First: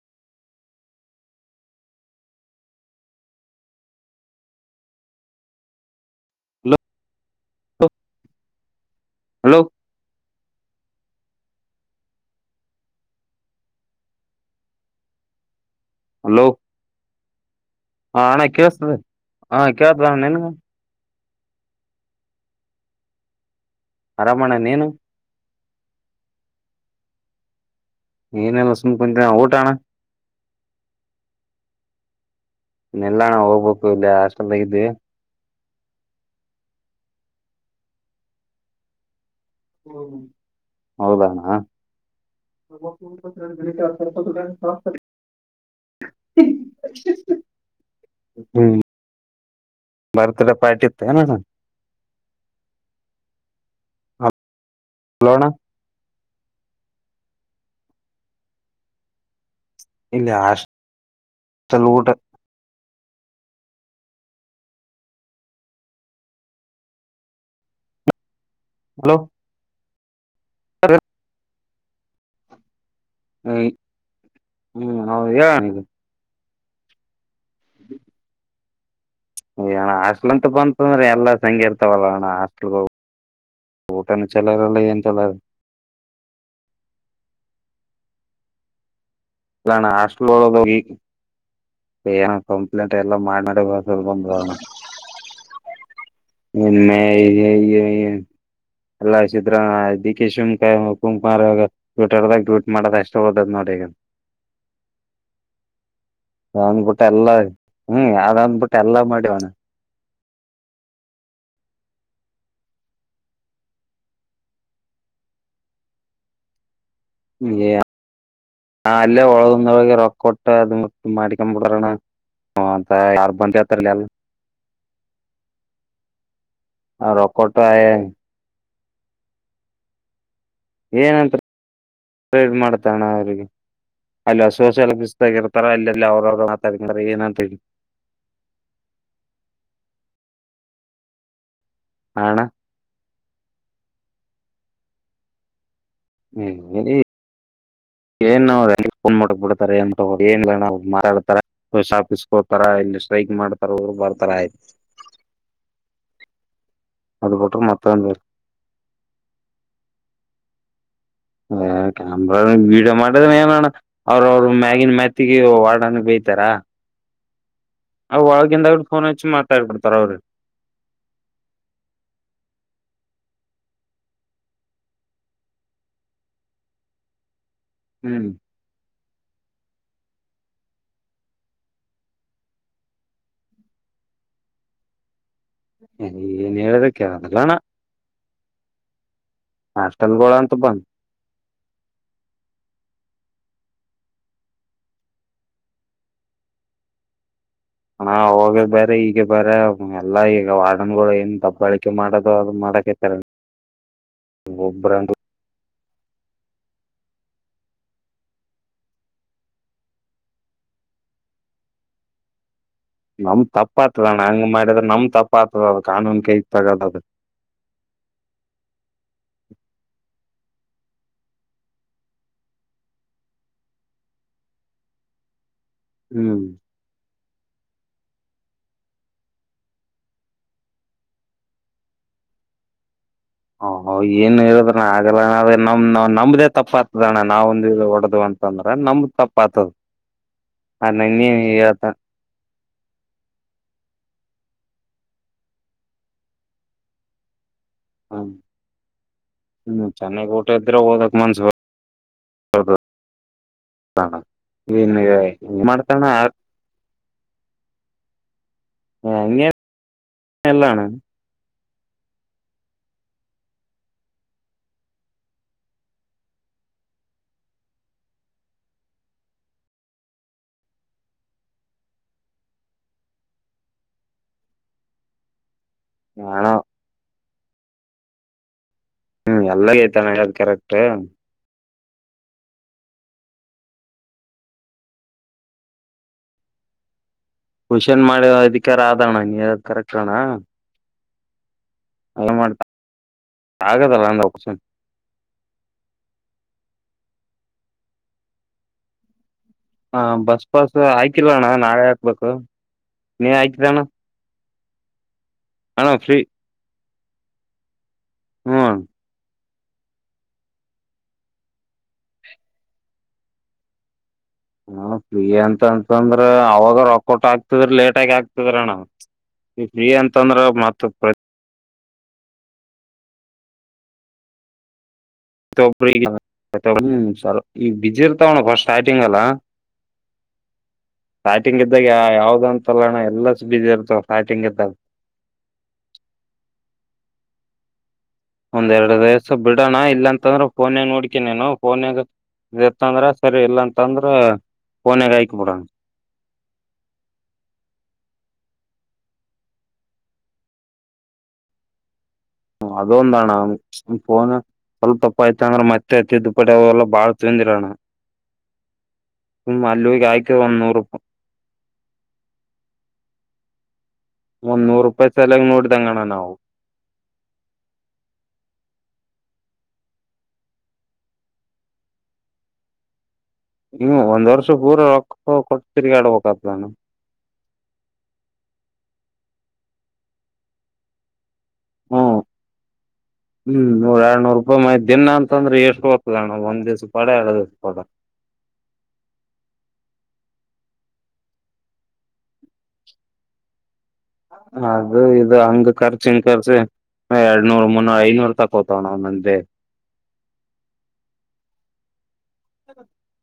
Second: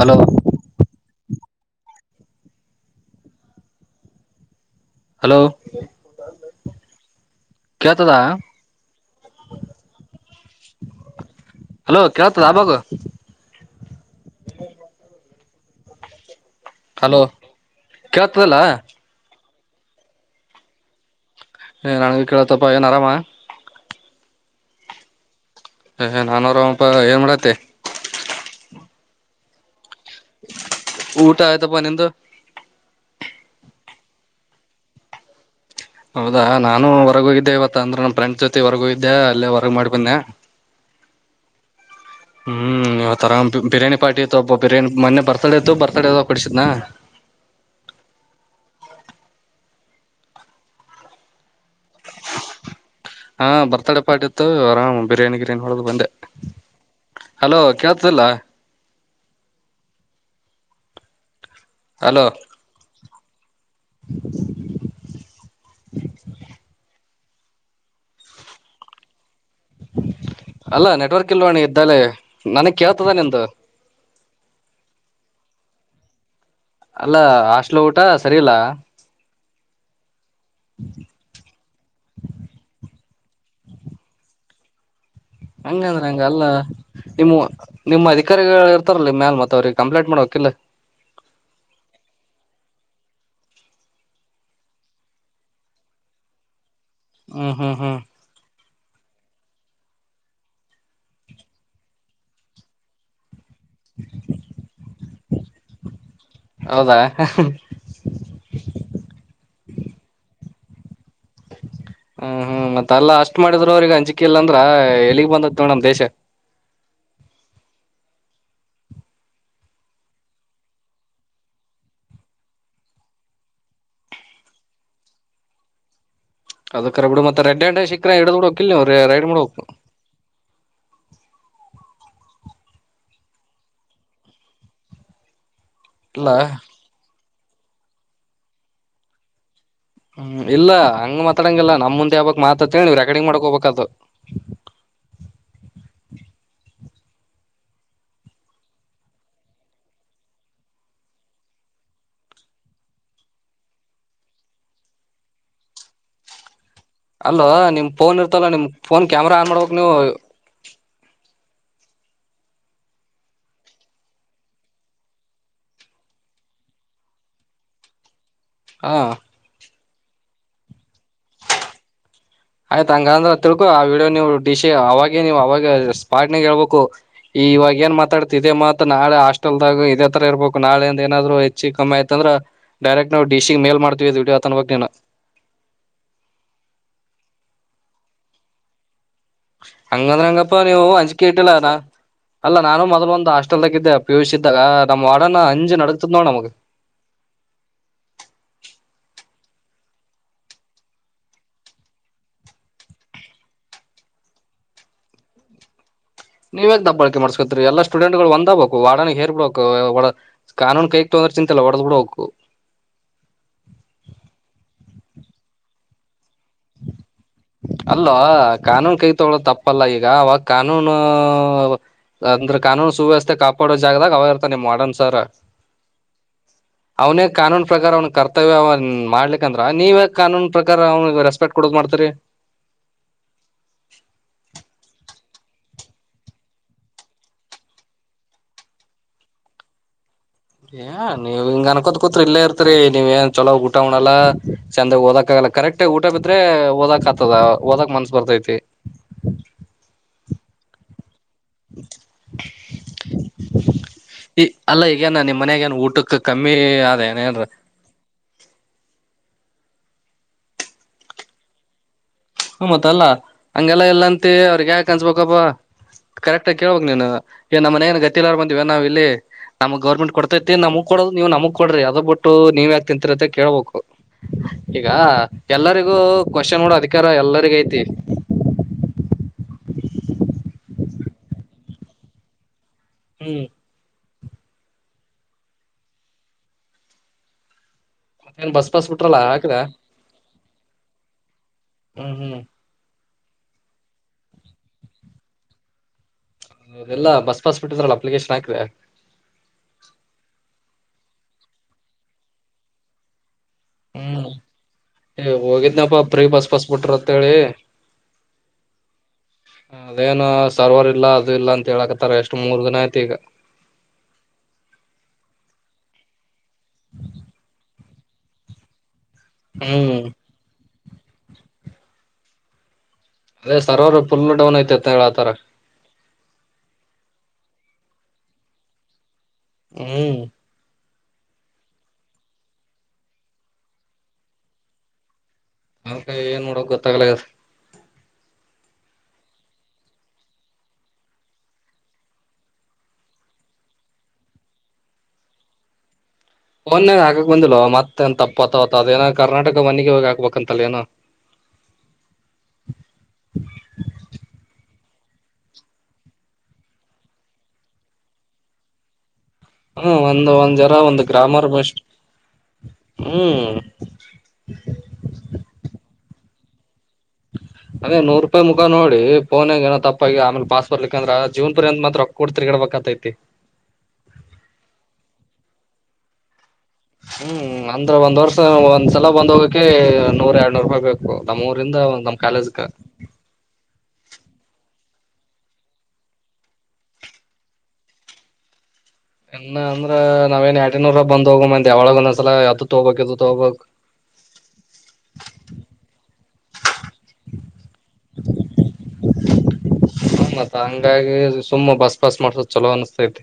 Hello hello hello ಕೇಳ್ತದ hello hello ಕತ ಅಬಾಗ ಹಲೋ ಹಲೋ ಆಣ ಕೇಳ್ತದಲ್ಲ ಕೇಳ್ಸ್ತದೆ. ಹಾ ಕೇಳ್ತದ ನಿನಗ? ಹ ನನ್ಗು ಕೇಳತಪ್ಪ ಏನ್ ಆರಾಮಾ? ಆರಾಮಣ್ಣ ನೀನು ಏಹ್ ನಾನೂ ಆರಾಮಪ್ಪ ಏನ್ ಮಾಡತ್ತಿ? ಏನೆಲ್ಲ ಸುಮ್ ಕುಂತೆ ಅಣ ಊಟ ಅಣ? ಊಟ ಆಯ್ತಪ ನಿಂದು? ಇಲ್ಲಣ ಹೋಗ್ಬೇಕು ಇಲ್ಲಿ ಹಾಸ್ಟೆಲ್ದಾಗ ಇದ್ವಿ ಹೌದಾ ನಾನು ಹೊರಗೋಗಿದ್ದೆ ಇವತ್ತ ಅಂದ್ರೆ ನನ್ ಫ್ರೆಂಡ್ಸ್ ಜೊತೆ ಹೊರಗೋಗಿದ್ದೆ ಅಲ್ಲೇ ಹೊರಗ್ ಮಾಡಿ ಬನ್ನೆ ಹೌದಣಾ ಹ್ಮ್ ಯಾವ್ತರ ಬಿರಿಯಾನಿ ಪಾರ್ಟಿ ಇತ್ತು ಒಬ್ಬ ಬಿರಿಯಾನಿ ಮೊನ್ನೆ ಬರ್ತಡೇ ಇತ್ತು ಬರ್ತಡೇ ಇದ್ದವ ಕೋಡಿಸಿದ್ನ ಬರ್ತ್ಡೇಡೇ ಪಾರ್ಟಿ ಇತ್ತೇನಣ ಹಾ ಬರ್ತ್ಡಡೆ ಪಾರ್ಟಿ ಇತ್ತು ಆಮ್ ಬಿರ್ಯಾನಿ ಹಲೋಣ ಗಿರ್ಯಾನ್ ಹೊಡದ್ ಬಂದೆ. ಹಲೋ ಕೇಳ್ತದಲ್ಲ ಇಲ್ಯ ಆಶ್ ಚಲೂಟ ಹಲೋ [unintelligible] ಹಲೋ ಅಲ್ಲ ನೆಟ್ವರ್ಕ್ ಇಲ್ವಾಣೆ ದಲೇ ನನಿಗ್ ಕೇಳ್ತದ ನಿಂದು ಹ್ಮ್ ಹೌದು ಹೇಳಣ ಈಗ ಅಲ್ಲ ಹಾಸ್ಟ್ಲಾ ಊಟ ಸರಿ ಇಲ್ಲಾ? ಎ ಅಣ ಹಾಸ್ ಟಲ್ ಅಂತ ಬಂತಂದ್ರೆ ಎಲ್ಲಾ ಸಂಗೆ ಇರ್ತಾವಲ್ಲ ಅಣ ಹಾಸ್ಟಲ್ಗೋ ಊಟನು ಚಲೋ ಇರಲ್ಲ ಏನು ಚಲೋ ನಂಗ ಅಲ್ಲ ನಿಮ್ಮ ನಿಮ್ಮ ಅಧಿಕಾರಿಗಳು ಇರ್ತಾರಲ್ಲ ಮ್ಯಾಲ ಮತ್ತ ಅವ್ರಿಗೆ ಇಲ್ಲಾನಾ ಕಂಪ್ಲೇಂಟ್ ಹಾಸ್ಟ್ಲು ಮಾಡ್ಬೇಕಿಲ್ಲ ಒಳಗ್ [unintelligible] ಕಂಪ್ಲೇಂಟ್ ಎಲ್ಲ ಮಾಡ್ ಮಾಡೇ ಬಂದ್ [unintelligible] ಇನ್ಮೇ ಯ ಯ ಹ್ಮ್ ಹ್ಮ್ ಯ ಹ್ಮ್ ಯ ಎಲ್ಲ ಸಿದ್ರ ಡಿ ಕೆ ಶಿವಕ ಕುಂಕುಮಾರ್ ಟ್ವಿಟ್ಟರ್ ದಾಗ ಟ್ವೀಟ್ ಮಾಡದ ಅಷ್ಟ್ ಓದದ್ ನೋಡ್ ಈಗ ಒಂದ್ ಹೌದಾ ಬಿಟ್ಟ್ ಎಲ್ಲ ಹ್ಮ್ ಯಾರಂದ್ ಬಿಟ್ಟ ಎಲ್ಲಾ ಮಾಡಿವಣ. ಹ್ಮ್ ಹ್ಮ್ ಮತ್ತ ಅಲ್ಲಾ ಅಷ್ಟ್ ಮಾಡಿದ್್ರ ಅವ್ರಿಗೆ ಅಂಜಿಕೆ ಇಲ್ಲ ಅಂದ್ರ ಎಲ್ಲಿಗ್ ಬಂದತ್ವ ನಮ್ ದೇಶ ಅಲ್ಲೇ ಒಳಗಂದೊಳಗೆ ರೊಕ್ಕ ಕೊಟ್ಟ ಅದುಟ್ಟ ಮಾಡಿಕೊ್ಬಿಡ್ರಣ ಅಂತ ಕಾರ್ಬ ಹತ್ರಲ್ಲ ಅಲ್ಲ ಅದ ಕರ ಬಿ ಮತ್ತೆಡ್ಂಡೆ ಶಿಖ ಎಡುಡು ಲ್ಲ ಒ ಐಡು ಮಳ ಹಪ್ಪ ಏನಂತ ಟ್ರೈಡ್ ಮಾಡ್ತಣ ಅವಿಗೆ ಅಲ್ಲಿ ಸೋಶಾಲಿಸ ಆಗಿತ್ತ. ರ ಅಲ್ಲೆಲ್ಲ ಅವ್ರ ಇಲ್ಲ ಅವ್ರ ತಂಗಾರ ಏ ಅಂತ ಹೇಳಿ ಹ್ಮ್ ಇಲ್ಲ ಹಂಗ ಮಾತಾಡಂಗಿಲ್ಲ ನಮ್ಮ ಮುಂದೆ ಯಾವಾಗ ಮಾತಂತ ಹೇಳಿ್ರಾ ಗಡಿ ಮಾಡ್ಕ ಹೋಗಬೇಕದು ಹ್ಮ್ ಹೇಳ ಏನ್ ಫೋನ್ ಮಾಡಕ್ ಬಿಡ್ತಾರ ಏನ್ ಮಾರಾಡ್ತಾರ ಶಾಫೀಸ್ ಹೋತಾರ ಇಲ್ಲಿ ಸ್ಟ್ರೈಕ್ ಮಾಡ್ತಾರ ರು ಬರ್ತಾರ ಆಯ್ತ ಅಲ್ಲ ನಿಮ್ ಮತ್ತೊಂದು ಫೋನ್ ಇರ್ತಲ್ಲ ನಿಮ ಫೋನ್ ಕ್ಯಾಮರಾ ಆನ್ ಮಾಡ್ಕ್ ನೀವು ಕ್ಯಾಮ್ರ ವಡಿಯೋ ಮಾಡದ್ರ ಏನಣ ಅವ್ರ ಅವರು ಮ್ಯಾಗಿನ್ ಮ್ಯಾತಿಗೆ ವಡನ್ ಬೇಯತಾರ ಅವವು ಒಳಗಿಂದ ೋ ಹಾ ಹಚ್ಚಿ ಮಾತಾಡ್ಬಡ್ು ತರವರು ಹಂಗ ಅಂದ್ರ ತಿಳ್ಕು ಆ ವಡಿಯೋ ನೀವು ಡಿಶ ಅವಾಗೇ ನೀವು ಅವಾಗ ಸ್ಪಾಟ್ ನಾಗ ಹೇಳ್ಬೇಕು ಇವಾಗ ಏನ್ ಹ್ಮ್ ಮಾತಾಡ್ತಿದೆ ಮಾ ನಾಳೆ ಹಾಸ್ಟೆಲ್ದಾಗ ಇದೇ ತರ ಇರ್ಬೇಕು ನಾಳ ಅಂದ ಏನಾದ್ರು ಹೆಚ್ಚಿಗೆ ಕಿ ಆಯತ ಅಂದ್ರೆ ಡೈರೆಕ್ಟ್ ನವು ಡಿಶಿಗೆ ಮೇಲ್ ಮಾಡತವಿ ವಿಡಿಯೋ ಅ ತನ್ ನೀನು ಏನ್ ಹೇಳೋದಕ್ಕೆದಲ್ಲಣ ಹಂಗಂದ್ರೆ ಹಾಸ್ಟೆಲ್ಗಳ ಅಂತ ಹಂಗಪ್ಪ ನೀವು ಬಂದ್ ಅಂಜಿಕೆ ಇಟ್ಟಿಲ್ಲ ಅಲ್ಲ ನಾನು ಮೊದ್ ಒ ಹಾಸ್ಟೆಲ್ದಾಗ ಇದ ಪಿಯೂಷ್ ಇದ್ದಾಗ ನಮ್ಮ್ ವಡನ ಅಂಜ್ ನಡತದ ನೋಡ ನಮಗ ಹ ಹೋಗ ಬೇರೆ ಈಗೆ ಬೇರೆ ಎಲ್ಲಾ ಈಗ ವಾರ್ಡನ್ಗಳು ಏನ್ ದಬ್ಬಾಳಿಕೆ ಮಾಡೋದು ಅದು ಮಾಡಕೇತರ ಒಬ್ರ ನೀವೇಗ್ ದಬ್ಬಾಳಕೆ ಮಾಡಸ್ಕೊತ್ರಿ ಎಲ್ಲ ಸ್ಟೂಡೆಂಟ್ ಗಳು ಒಂದ ಬಬೇಕು ವಾಡನ ಹೇರ್ ಬಿಡಕ್ು ಒ ಕಾನೂನ್ ಕೈಕ್ ತಂದ್ರೆ ಚಿಂತೆಿಲ್ಲಲ್ಲ ಹೊಡೆದ್ ಬಿಡಬೇಕು ನಮ್ ತಪ್ಪ ಆತದಣ್ಣ ಹಂಗ್ ಮಾಡಿದ್ರ ನಮ್ ತಪ್ಪ ಆತದ ಕಾನೂನ್ ಕೈ ತಗದದು ಅಲ್ವಾ ಕಾನೂನು ಕೈ ತಗಳೋ ತಪ್ಪ ತಪ್ಪಲ್ಲ ಈಗ ಅವಾಗ ಕಾನೂನು ಅಂದ್ರ ಕಾನೂನು ಸುವ್ಯವಸ್ಥೆ ಕಾಪಾಡೋ ಜಾಗದಾಗ ಅವಾಗ ಇರ್ತ ನಿ್ ಮಾಡರ್ನ್ ಸರ್ ಹ್ಮ್ ಅವನ ಕಾನೂನು ಪ್ರಕಾರ ಅವ ಕರ್ತವ್ಯ ಮಾಡ್ಲಿ ಅಂದ್ರ ನೀವೇ ಕಾನೂನು ಪ್ರಕಾರ ಅವನ್ಯಸ್ ಪೆಟ್ ಕೊಡಕ್ ಮಾಡ್ತರಿ ಹ ಏನು ಹೇಳುದ್ರಣ ಆಲ್ಲ್ರ ನಮ್ ನಾವ್ ನಮ್ದೇ ತಪ್ಪ ಆತದಣ್ಣ ನಾವೊಂದ ಹೊಡದ್ ಅಂತಂದ್ರ ನಮ್ದ ತಪ್ಪ ಆತದ ಅ ಏ ನೀ ನೀವ್ ಹಿಂಗ ಹೇಳ್ತ ಅನ್ಕೋತ್ ಕೂತ್ ಇಲ್ಲೇ ಇರ್ತರಿ ನೀವ ಏನ್ ಚೊಲೋ ಊಟ ಉಣಲ್ಲ ಚೆಂದಾಗ ಓದಕ್ ಆಗಲ್ಲ ಕರೆಕ್ಟ್ ಊಟ ಬಿದ್ರೆ ಓದಕ್ ಆಗ್ತದ ಓದಕ್ ಮನ್ಸ ಬರ್ತೈತಿ ಚೆನ್ನಾಗ ಊಟ ಇದ್ರೆ ಹೋದ ಬರ್ತಣ ಈ ಅಲ್ಲ ಏನ್ ಈಗೇನ ನಿಮ್ಮ್ ಮನಯಾಗ ಏನ್ ಮಾಡ್ತಣ ಊಟಕ್ಕೆ ಕಮ್ಮಿ ಅ ಏನೇನ್ರ ಹಂಗೇ ಎಲ್ಲಣ ಹ್ಮ ಮತ್ತಲ್ಲಾ ಹಂಗೆಲ್ಲಾ ಇಲ್ಲಂತಿ ಅವ್ರಗ್ ಯಾಕ ಅನ್ಸ್ಬೇಕಪ್ಪಾ ಕರೆಕ್ಟ್ ಆಗ ಕೇಳ್ಬೇಕಕ್ ನೀನು ಈ ನಮ್ಮ ಮನೇನ್ ಗತಿಲಾರ ಬಂದಿವ ನಾವ ಇಲ್ಲಿ ನಮಗ್ ಗೌರ್ಮೆಂಟ್ ಕೊಡ್ತೈತಿ ನಮಗ್ ಕೊಡದು ನೀವ್ ನಮಗ್ ಕೊಡ್ರಿ ಅದ ಬಿಟ್ಟು ನೀವ್ ಯಾಕ ತಿಂತರತ್ತ ಕೇಳ್ಬೇಕು ಈಗ ಎಲ್ಲರಿಗೂ ಹಣ ಕ್ವಶನ್ ನೋಡ ಅದಕ್ಕೆ ಎಲ್ಲರಿಗಐತಿ. ಹ್ಮ್ ಎಲ್ಲಗೈತಾನ ಹೇಳದ್ ಕರೆಕ್ಟ್. ಹ್ಮ್. ಕ್ವಷನ್ ಮಾಡಿ ಮತ್ತೇನ್ ಬಸ್ ಅಧಿಕಾರ ಪಾಸ್ ಬಿಟ್ರಲ್ಲ ಆದಣ್ಣ ನೀ ಹಾಕಿದ ಕರೆಕ್ಟಣ. ಹ್ಮ್ ಹ್ಮ್. ಆಗದಲ್ಲ ಅಂದ ಒಸನ್. ಇದೆಲ್ಲಾ ಬಸ್ ಪಾಸ್ ಬಿಟ್ಟಿದ್ರಲ್ಲ ಅಪ್ಲಿಕೇಶನ್ ಹಾಕಿದೆ. ಹ ಬಸ್ ಪಸ್ ಆಯ್ಕಲ್ಣ್ಣ ನಾಳೆ ಹಾಕ್ಬೇಕು ನೀ ಆಯ್. ಜಣ. ಹೋಗಿದ್ನಪ್ಪಾ ಬ್ರೀ ಬಸ್ ಬಸ್ ಬಿಟ್ರ. ತ್ತಳ. ಹೂ ಅಣ್ಣ ಅದೇನು ಸರ್ವರ್ ಇಲ್ಲ ಅದು ಇಲ್ಲ ಅಂತ ಹೇಳಕತ್ತಾರ ಎಷ್ಟು ಮೂರ್ ದನ ಆಯತಿ ಈಗ ಹೂ ಪ್ರೀ ಅಂತ ಅಂತಂದ್ರ ಅವಾಗ ರೊಕೋಟ್ ಆಗ್ತದ್ರ ಲೇಟ್ ಆಗ್ತದರೋಣ ಈ ಪ್ರೀ ಹ್ಮ್ ಅಂತಂದ್ರ ಮತ್ ಹತ್ತು ಅದೇ ಸರ್ವರ್ ಫಲ್ ಡೌನ್ ಐ್ತತಿ ೊಬ್ಬರು ಈಗ ಹ್ಮ ಸ ಈ ಬ ಬಿಜಿ ಇರ್ತಾವಣ್ಣ ಸ್ಟಾರ್ಟಿಂಗ್ಲ್ಲ. ಹೂ ಫ್ಯಾಟಿಂಗ್ ಇದ್ದಾಗ ಯಾವ್ದ ಅಂತ ತಲ್ಲೋಣ ಎಲ್ಲ ಸ ಬಿದಿ ಇರ್ತವ ಫ್ಯಾಟಿಂಗ್ ಇದ್ದಾಗ. ಅವಕಾಯ ಏನ್ ನೋಡೋಕ್ ಗೊತ್ತಾಗ್ಲ. ಒಂದೆರಡು ವಯಸ್ಸ ಬಿಡೋಣ ಇಲ್ಲಾಂತಂದ್ರ ಫೋನ್ಾಗ ನೋಡ್ಕ ನೀನು ಫೋನ್ಾಗ ಇತ್ತಂದ್ರ ಸರಿ ಇಲ್ಲ ಅಂತಂದ್ರ ಫೋನ್ಾಗ ಆಯಕ ಬಿಡಣ. ಮೊನ್ನೆ ಹಕಕ್ ಬಂದಿಲ್ವ ಮತ್ತ ಏನ್ ತಪ್ಪತತ ಅದೇಏನ ಕರ್ನಾಟಕ ಮನ್ನಿಗೆ ಹೋಗಿ ಹಾಕ್ಬೇಕಂತಲ್ಲ ಏನೋ. ಅದೊಂದ ಅಣ್ಣ ಫೋನ್ ಸ್ವಲ್ಪ ತಪ್ಪ ಆಯ್ತ ಅಂದ್ರೆ ಮತ್ತೆ ತಿದ್ದದುಪಟ್ಟ ಅವೆಲ್ಲ ಬಾಳ್ ತಂದಿರಣ್ಣ. ಹೂ ಒಂದ್ ಒಂದ್ ಜರ ಒಂದ್ ಗ್ರಾಮರ್ ಬಷ್ಟ. ಹೂ ಒಂದ್ ನೂರು ರೂಪಾಯಿ ಸಲಯಾಗ ನೋಡಿದಂಗಣ ನಾವು ಅದೇ ನೂರು ರೂಪಾಯಿ ಮುಖ ನೋಡಿ ೋನ್ಾಗ ಏನ ತಪ್ಪಾಗಿ ಆಮೇಲೆ ಪಾಸ್ಪರ್ಡ್ಲಿಕ್ಕ ಅಂದ್ರ ಆ ಜೂನ್ ಪರ್ಯತ್ ಮಾತ್ರಕ್ಕ ಕೊಡ್ ತಿರ್ಗಿಡ್ಬೇಕಂತೈತಿ. ಹ ಒಂದ್ ವರ್ಷ ಪೂರ ರೊಕ್ಕ ಕೊಟ್ಟ ತಿರ್ಗಾ ಆಡ್ಬಬೇಕಾದ. ಹೂ ಅಂದ್ರ ಒಂದ್ ವರ್ಷ. ಒಂದ್ ಸಲ ಬಂದೋಗಕ್ಕೆ ನೂರ್ ಎರಡ್ನೂರು ರೂಪಾಯಿ ಬೇಕು. ನಮ್ಮ್ ಊರಿಂದ ಒಂದು ನಮ್ ಹ್ಮ್ ಕಾಲೇಜಕ. ಅಬ್ ಮ ದಿನ ಅಂತಂದ್ರೆ ಎಷ್ಟು ಗ್ತದಣ್ಣ ಒಂದ್ ದಿವ್ಸ ಪಾಡ ಎರಡು ದಿವ್ಸ ಪಡ ಇನ್ನ ಅಂದ್ರ ನಾವೇನ್ ಎಟನೂರ ಬಂದ್ ಹೋಗ ಮತ್ ಯಾವಳಗ ಒಂದ್ಸಲ ಯತ್ ತೋಗ್ಬೇಕಕ್ ಇ ತೋಗಬಬೇಕಕ್ ಅದು ಇದು ಹಂಗ ಕರ್ ಸಿಂಕರ್ಸ ಎರಡ್ನೂರ್ ಮುನ್ನೂರ ಐನೂರ್ ತಕೋತವ ನ ನಂದೆ ಹತ್ತ ಹಂಗಾಗಿ ಸುಮ್ಮ ಬಸ್ ಫಾಸ್ಟ್ ಮಾಡ್ಸೋ ಚಲೋ ಅಿಸ್ತತೆ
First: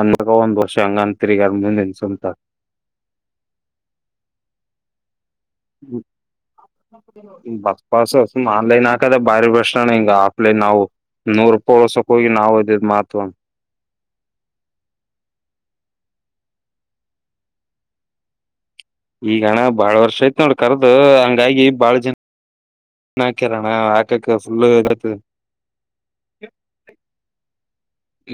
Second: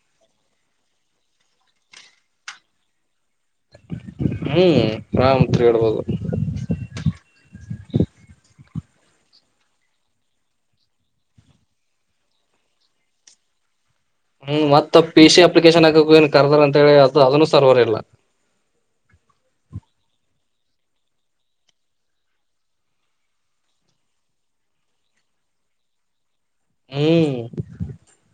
ಅಂದಕ ಒಂದು ವರ್ಷ ಅಂಗಾನ ತಿರಿಗಾರ ಮುಂದೆ ಸುಟ ಹೂ ಆರಾಮ್ ತಿರುಗಬಹುದು ಬಾಸು ಆನ್ಲೈನ್ ಹಾಕದ ಬಾರಿ ಬೇಸ್ಣ್ಟ. ಹಿಂಗ ಆಫ್ಲೈನ್ ನಾವು ನೂರ್ ರೂಪಾಯಿ ಉಳಸಕ್ ಹೋಗಿ ನಾವ್ ಅದಿದ್ ಮಾಹತ್ವ. ಹ್ಮ್, ಮತ್ತ ಪಿ, ಸಿ ಅಪ್ಲಿಕೇಶನ್ ಆಕಾ ಹೋಗಿನಿ. ಕ ಏನ್ ಕರ್ದರ್ ಅಂತ ಹೇಳಿ ಅ ಅದನ್ನು ಸರ್ವರ್ ಇಲ್ಲ. ಈಗಣ್ಣ ಬಾಳ ವರ್ಷ ಯ್ತ್ ಅಣ್ಣ ಕರ್ದು. ಹಂಗಾಗಿ ಬಾಳ ಜನ ಹಾಕ್ಯರಣ ಹಾಕಕ್ ಫುಲ್ ಇತ ಹ್ಮ್,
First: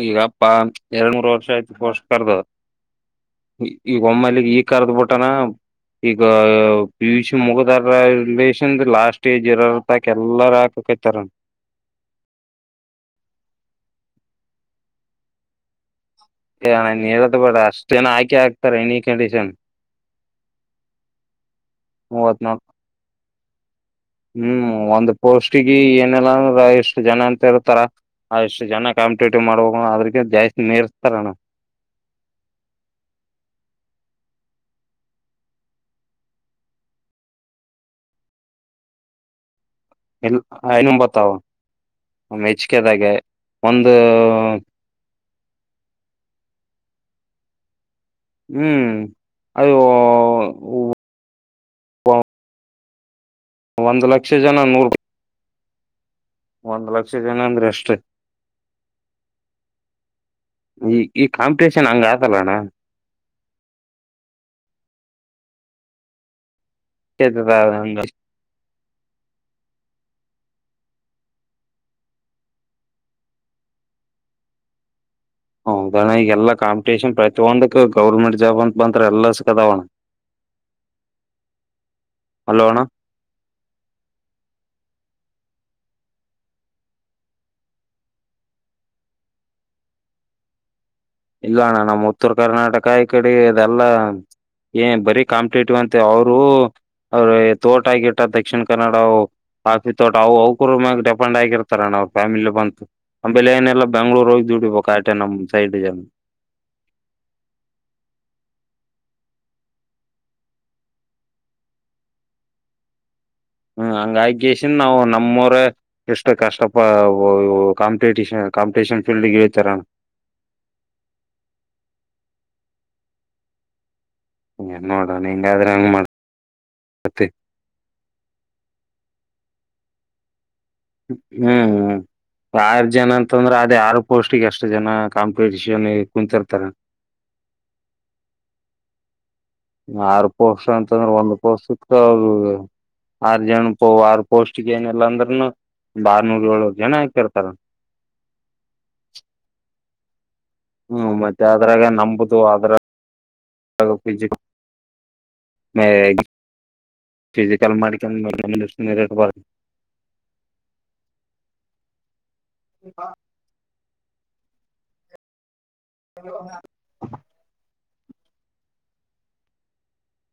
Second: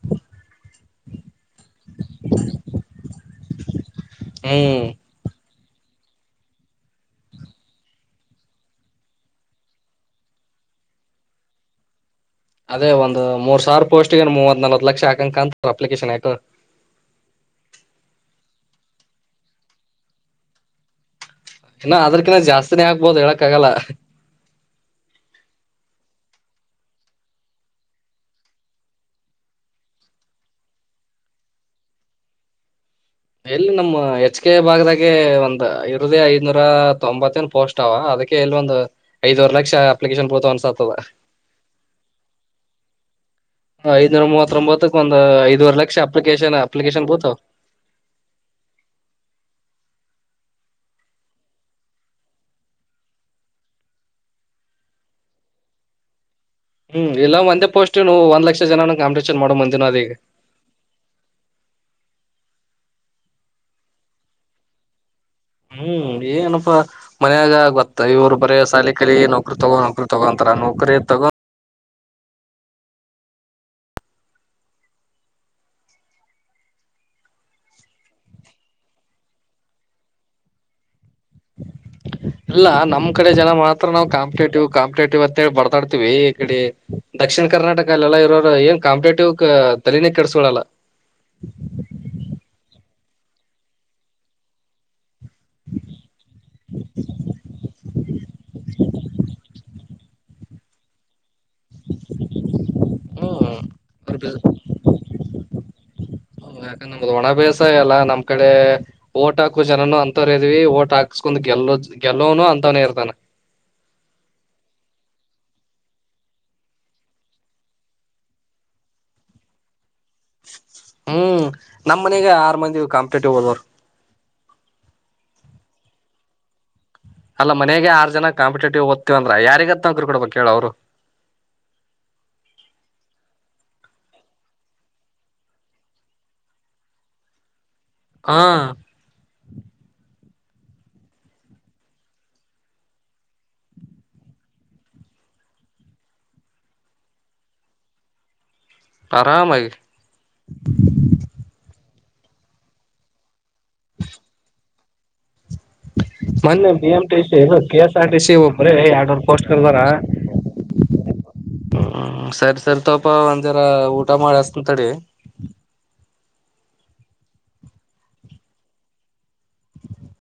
ಈಗಪ್ಪಾ ಎರಡ್ ನೂರ್ ವರ್ಷ ಆಯ್ತು ಪೋಸ್ಟ್ ಕರ್ದು, ಈಗ ಒಮ್ಮಲ್ಲ ಈಗ ಹ್ಮ್ ಕರ್ದ ಬಿಟ್ಟಾನ. ಈಗ ಪಿ, ಯು, ಸಿ ಮುಗದಾರ ರಿಲೇಷನ್ ಲಾಸ್ಟ್ ಏಜ್ ಇರ ತಕ ಎಲ್ಲಾರ ಹಾಕಕತಾರ. ಅದೇ ಒಂದು ಮೂರ್ ಸಾವಿರ ಪೋಸ್ಟ್ ಏನ್ ಮೂವತ್ ನಲ್ವತ ಲಕ್ಷ ಹಾಕಂಗ ಕಾಣತದ ಅಪ್ಲಿಕೇಶನ್. ಆಕ್ ಅಣ ನೀನ ಹೇಳದೆ ಬೇಡ ಅಷ್ಟುಏನ ಹಾಕೆ ಹಾಕ್, ಎನಿ ಕಂಡಷನ್. ಇನ್ನು ಅದರಕಿ ಜಾಸ್ತಿನೇ ಆಕಗ್ಬಹುದು ಹೇಳಕ್, ಹಾಗೆಲ್ಲ. ಹ್ಮ್, ಒಂದ್ ಪೋಸ್ಟಗಿ ಏನಲ್ಲ ಅಂದ ಇಷ್ಟು ಜನ ಅಂತ ಇರ್ತಾರ. ಆ ಇಷ್ಟು ಜನ ಕಾಂಪಿಟೇಟಿವ್ ಮಾಡ್ಬೇಕ ಅದ್ರಕಿನ ಜಾಸ್ತಿ ಮೀರ್ಸ್ತಾರ ಅಣ್ಣ. ಎಲ್ಲಿ ನಮ್ಮ ಹೆಚ್, ಕೆ ಭಾಗದಾಗೆ. ಒಂದ್ ಇರುದೇ ಐದ್ನೂರ ತೊಂಬತ್ತನ್ ಪೋಸ್ಟ್ ಅವ. ಅದಕ್ಕೆ ಎಲ್ಲಿ ಒಂದು ಐದವರೆ ಲಕ್ಷ ಅಪ್ಲಿಕೇಶನ್ ಬೂತ ಇಲ್ಲ ಅನ್ಸತದ ನುಂಬತ್ತಾವ ಮೆಚ್ಚಿಗೆದಾಗೆ [unintelligible] ಹ, ಐದನೂರ ಮೂವತರೊಂಬತ್ತಕ್, ಒ ಐದವರೆ ಲಕ್ಷ ಅಪ್ಲಿಕೇಶನ್, ಅಪ್ಲಿಕೇಶನ್ ಬೂತಾವ. ಹ್ಮ್, ಅದು ಒಂದು ಲಕ್ಷ ಜನ ನೂರು ಹ್ಮ್, ಇಲ್ಲಾ ಅಂದ್ರೆ ಒಂದೇ ಅಷ್ಟೇ ಪೋಸ್ಟ್ ಒಂದ್ ಲಕ್ಷ ಜನ ಕಾಂಪಿಟೀಷನ್ ಮಾಡ ಬಂದಿನ ಅದಾಈಗ. ಲಣ [unintelligible] ಹ್ಮ್, ಏನಪ್ಪಾ... ಮನ್ಯಾಗ ಹಂಗ ಗೊತ್ತ ಇವ್ರು ಬರೇ ಶಾಲಿ ಕಲಿ ನೌಕ್ರರು ತಗೋ ನೌಕ್ರ ತಗೊಂತರ ನೌಕರಿ, ತಗೊಂಡ ಹೌದಣ, ಈಗೆ ಎಲ್ಲಾ ಕಾಂಪಿಟೇಷನ್ ಪ್ರತಿಯೊಂದಕ್ ಗೌರ್ಮೆಂಟ್ ಜಾಬ್ ಅಂತ ಬಂದ್ರ ಎಲ್ಲಸುಅದಾವಣ್ಣ. ಇಲ್ಲ ನಮ್ಮ್ ಕಡೆ ಜನ ಮಾತ್ರ ನಾವು ಕಾಂಪಿಟೇಟಿವ್ ಕಾಂಪಿಟೇಟಿವ್ ಅಂತಿ ಬರ್ತಾಡ್ತತಿವಿ. ಈ ಕಡೆ ದಕ್ಷಿಣ ಕರ್ನಾಟಕ ಅಲ್ಲ ಇರೋರು ಏನ್ ಕಾಂಪಿಟೇಟಿವ್ ತಲೀನೆ ಕೆಡಸಿಕೊಳಲ್ಲ. ಇಲ್ಲ ಅಣ್ಣ ನಮ್ಮ ಉತ್ತರ ಕರ್ನಾಟಕ ಕಾಯಿ ಕಡೆ ಅದೆಲ್ಲ ಏ ಬರಿ [unintelligible] ಕಾಂಪ್ಲೀಟಿವ್ ಅಂತ ಅವರು ಅವ್ರ ತೋಟ ಗಿಟ ದಕ್ಷಿಣ ಕನ್ನಡ ತಾವುಕರ ಮ [unintelligible] ಪೊಂಡ್ ಆಗಿರ್ತಾರಣ ಪಾಮಿಲಿ ಬಂತು ಆಮೇಲೆ ಹ್ಮ್ ಏನೆಲ್ಲ ಬೆಂಗಳೂರು ಹೋಗಿದುಡಿಬೇಕ. ಆಟೆನಮ್ಮ ಸೈಡ್ ಜ ಯಾಕಂದ ನಮ್ದ್ ಒಣ ಬೇಸಾಯಲ್ಲ. ನಮ್ ಕಡೆ ಓಟ್ ಹಾಕೋ ಜನನು ಅಂತವರೆಇದೀವಿ ಓಟ್ ಹಾಕ್ಸ್ಕೊಂಡ್ ಗೆಲ್ಲೋ ಗೆಲ್ಲೋನು ಅಂತವನೇ ಇರ್ತಾನ. ಹ್ಮ್, ಹಂಗ ಆಗಿಗೆಸಿಂದ. ನಾವು ನಮ್ಮವರ ಎಷ್ಟು ಕಷ್ಟ ಪ ಕಾಂಪಿಟಷನ್, ಕಾಂಪಿಟಷನ್ ಫೀಲ್ಡ್ ಹಚಾರಣ್ಣ. ಹ್ಮ್, ನಮ ಮನೆಗೆ ಆರ್ ಮಂದಿ ಕಾಂಪಿಟೇಟಿವ್ ಹೋದರು. ಹ ನೋಡೋಣ ಹಿಂಗಾದ್ರೆ ಹೆಂಗಮಾಡ್ತಿ, ಅಲ್ಲ ಮನೆಗೆ ಆರ್ ಜನ ಕಾಂಪಿಟೇಟಿವ್ ಓದತಿರಂದ್ರ ಯಾರಿಗ ರು ಕೊಡ ಬೇಕೇಳ ಅವರು. ಹ್ಮ್, ಹ್ಮ್ ಆರ ಜನ ಅಂತಂದ್ರೆ, ಅದೇ ಆರು ಪೋಸ್ಟಿಗೆ ಎಷ್ಟು ಜನ ಕಾಂಪಿಟಷನ್ ಕುಂತಿರ್ತಾರ. ಹಾ. ಆರು ಪೋಸ್ಟ್ ಅಂತಂದ್ರ ಒಂದ್ ಪೋಸ್ಟ್ ಸಿಕ ಆರ್ ಜನ ಪ ಆರ್ ಪೋಸ್ಟ್ಗೆ ಏನಿಲ್ಲಾ ಅಂದ್ರನು ಬಾರ್ನೂರ್ ಏಳ್ರ್ ಜನ ಹಾಕಿರ್ತಾರ. ಆರಾಮ. ಹ್ಮ್ ಮತ್ತೆ ಅದ್ರಾಗ ನಂಬುದು ಅದ್ರ. ಮೊನ್ನೆ ಬಿ ಎಂ ಟ ಸಿ ಇ K S R T C ಒಬ್ರಿ ಎರಡರು ಮಾಡ್ಕೊಂಡ್ ಪೋಸ್ಟ್ ಕರ್ದಾರ. ಹ. ಸರಿ ಸರ್ ತೋಪ ಒಂದ ಜರ ಊ. ಊಟ ಮಾಡಸಂತಡೆ. ಹ.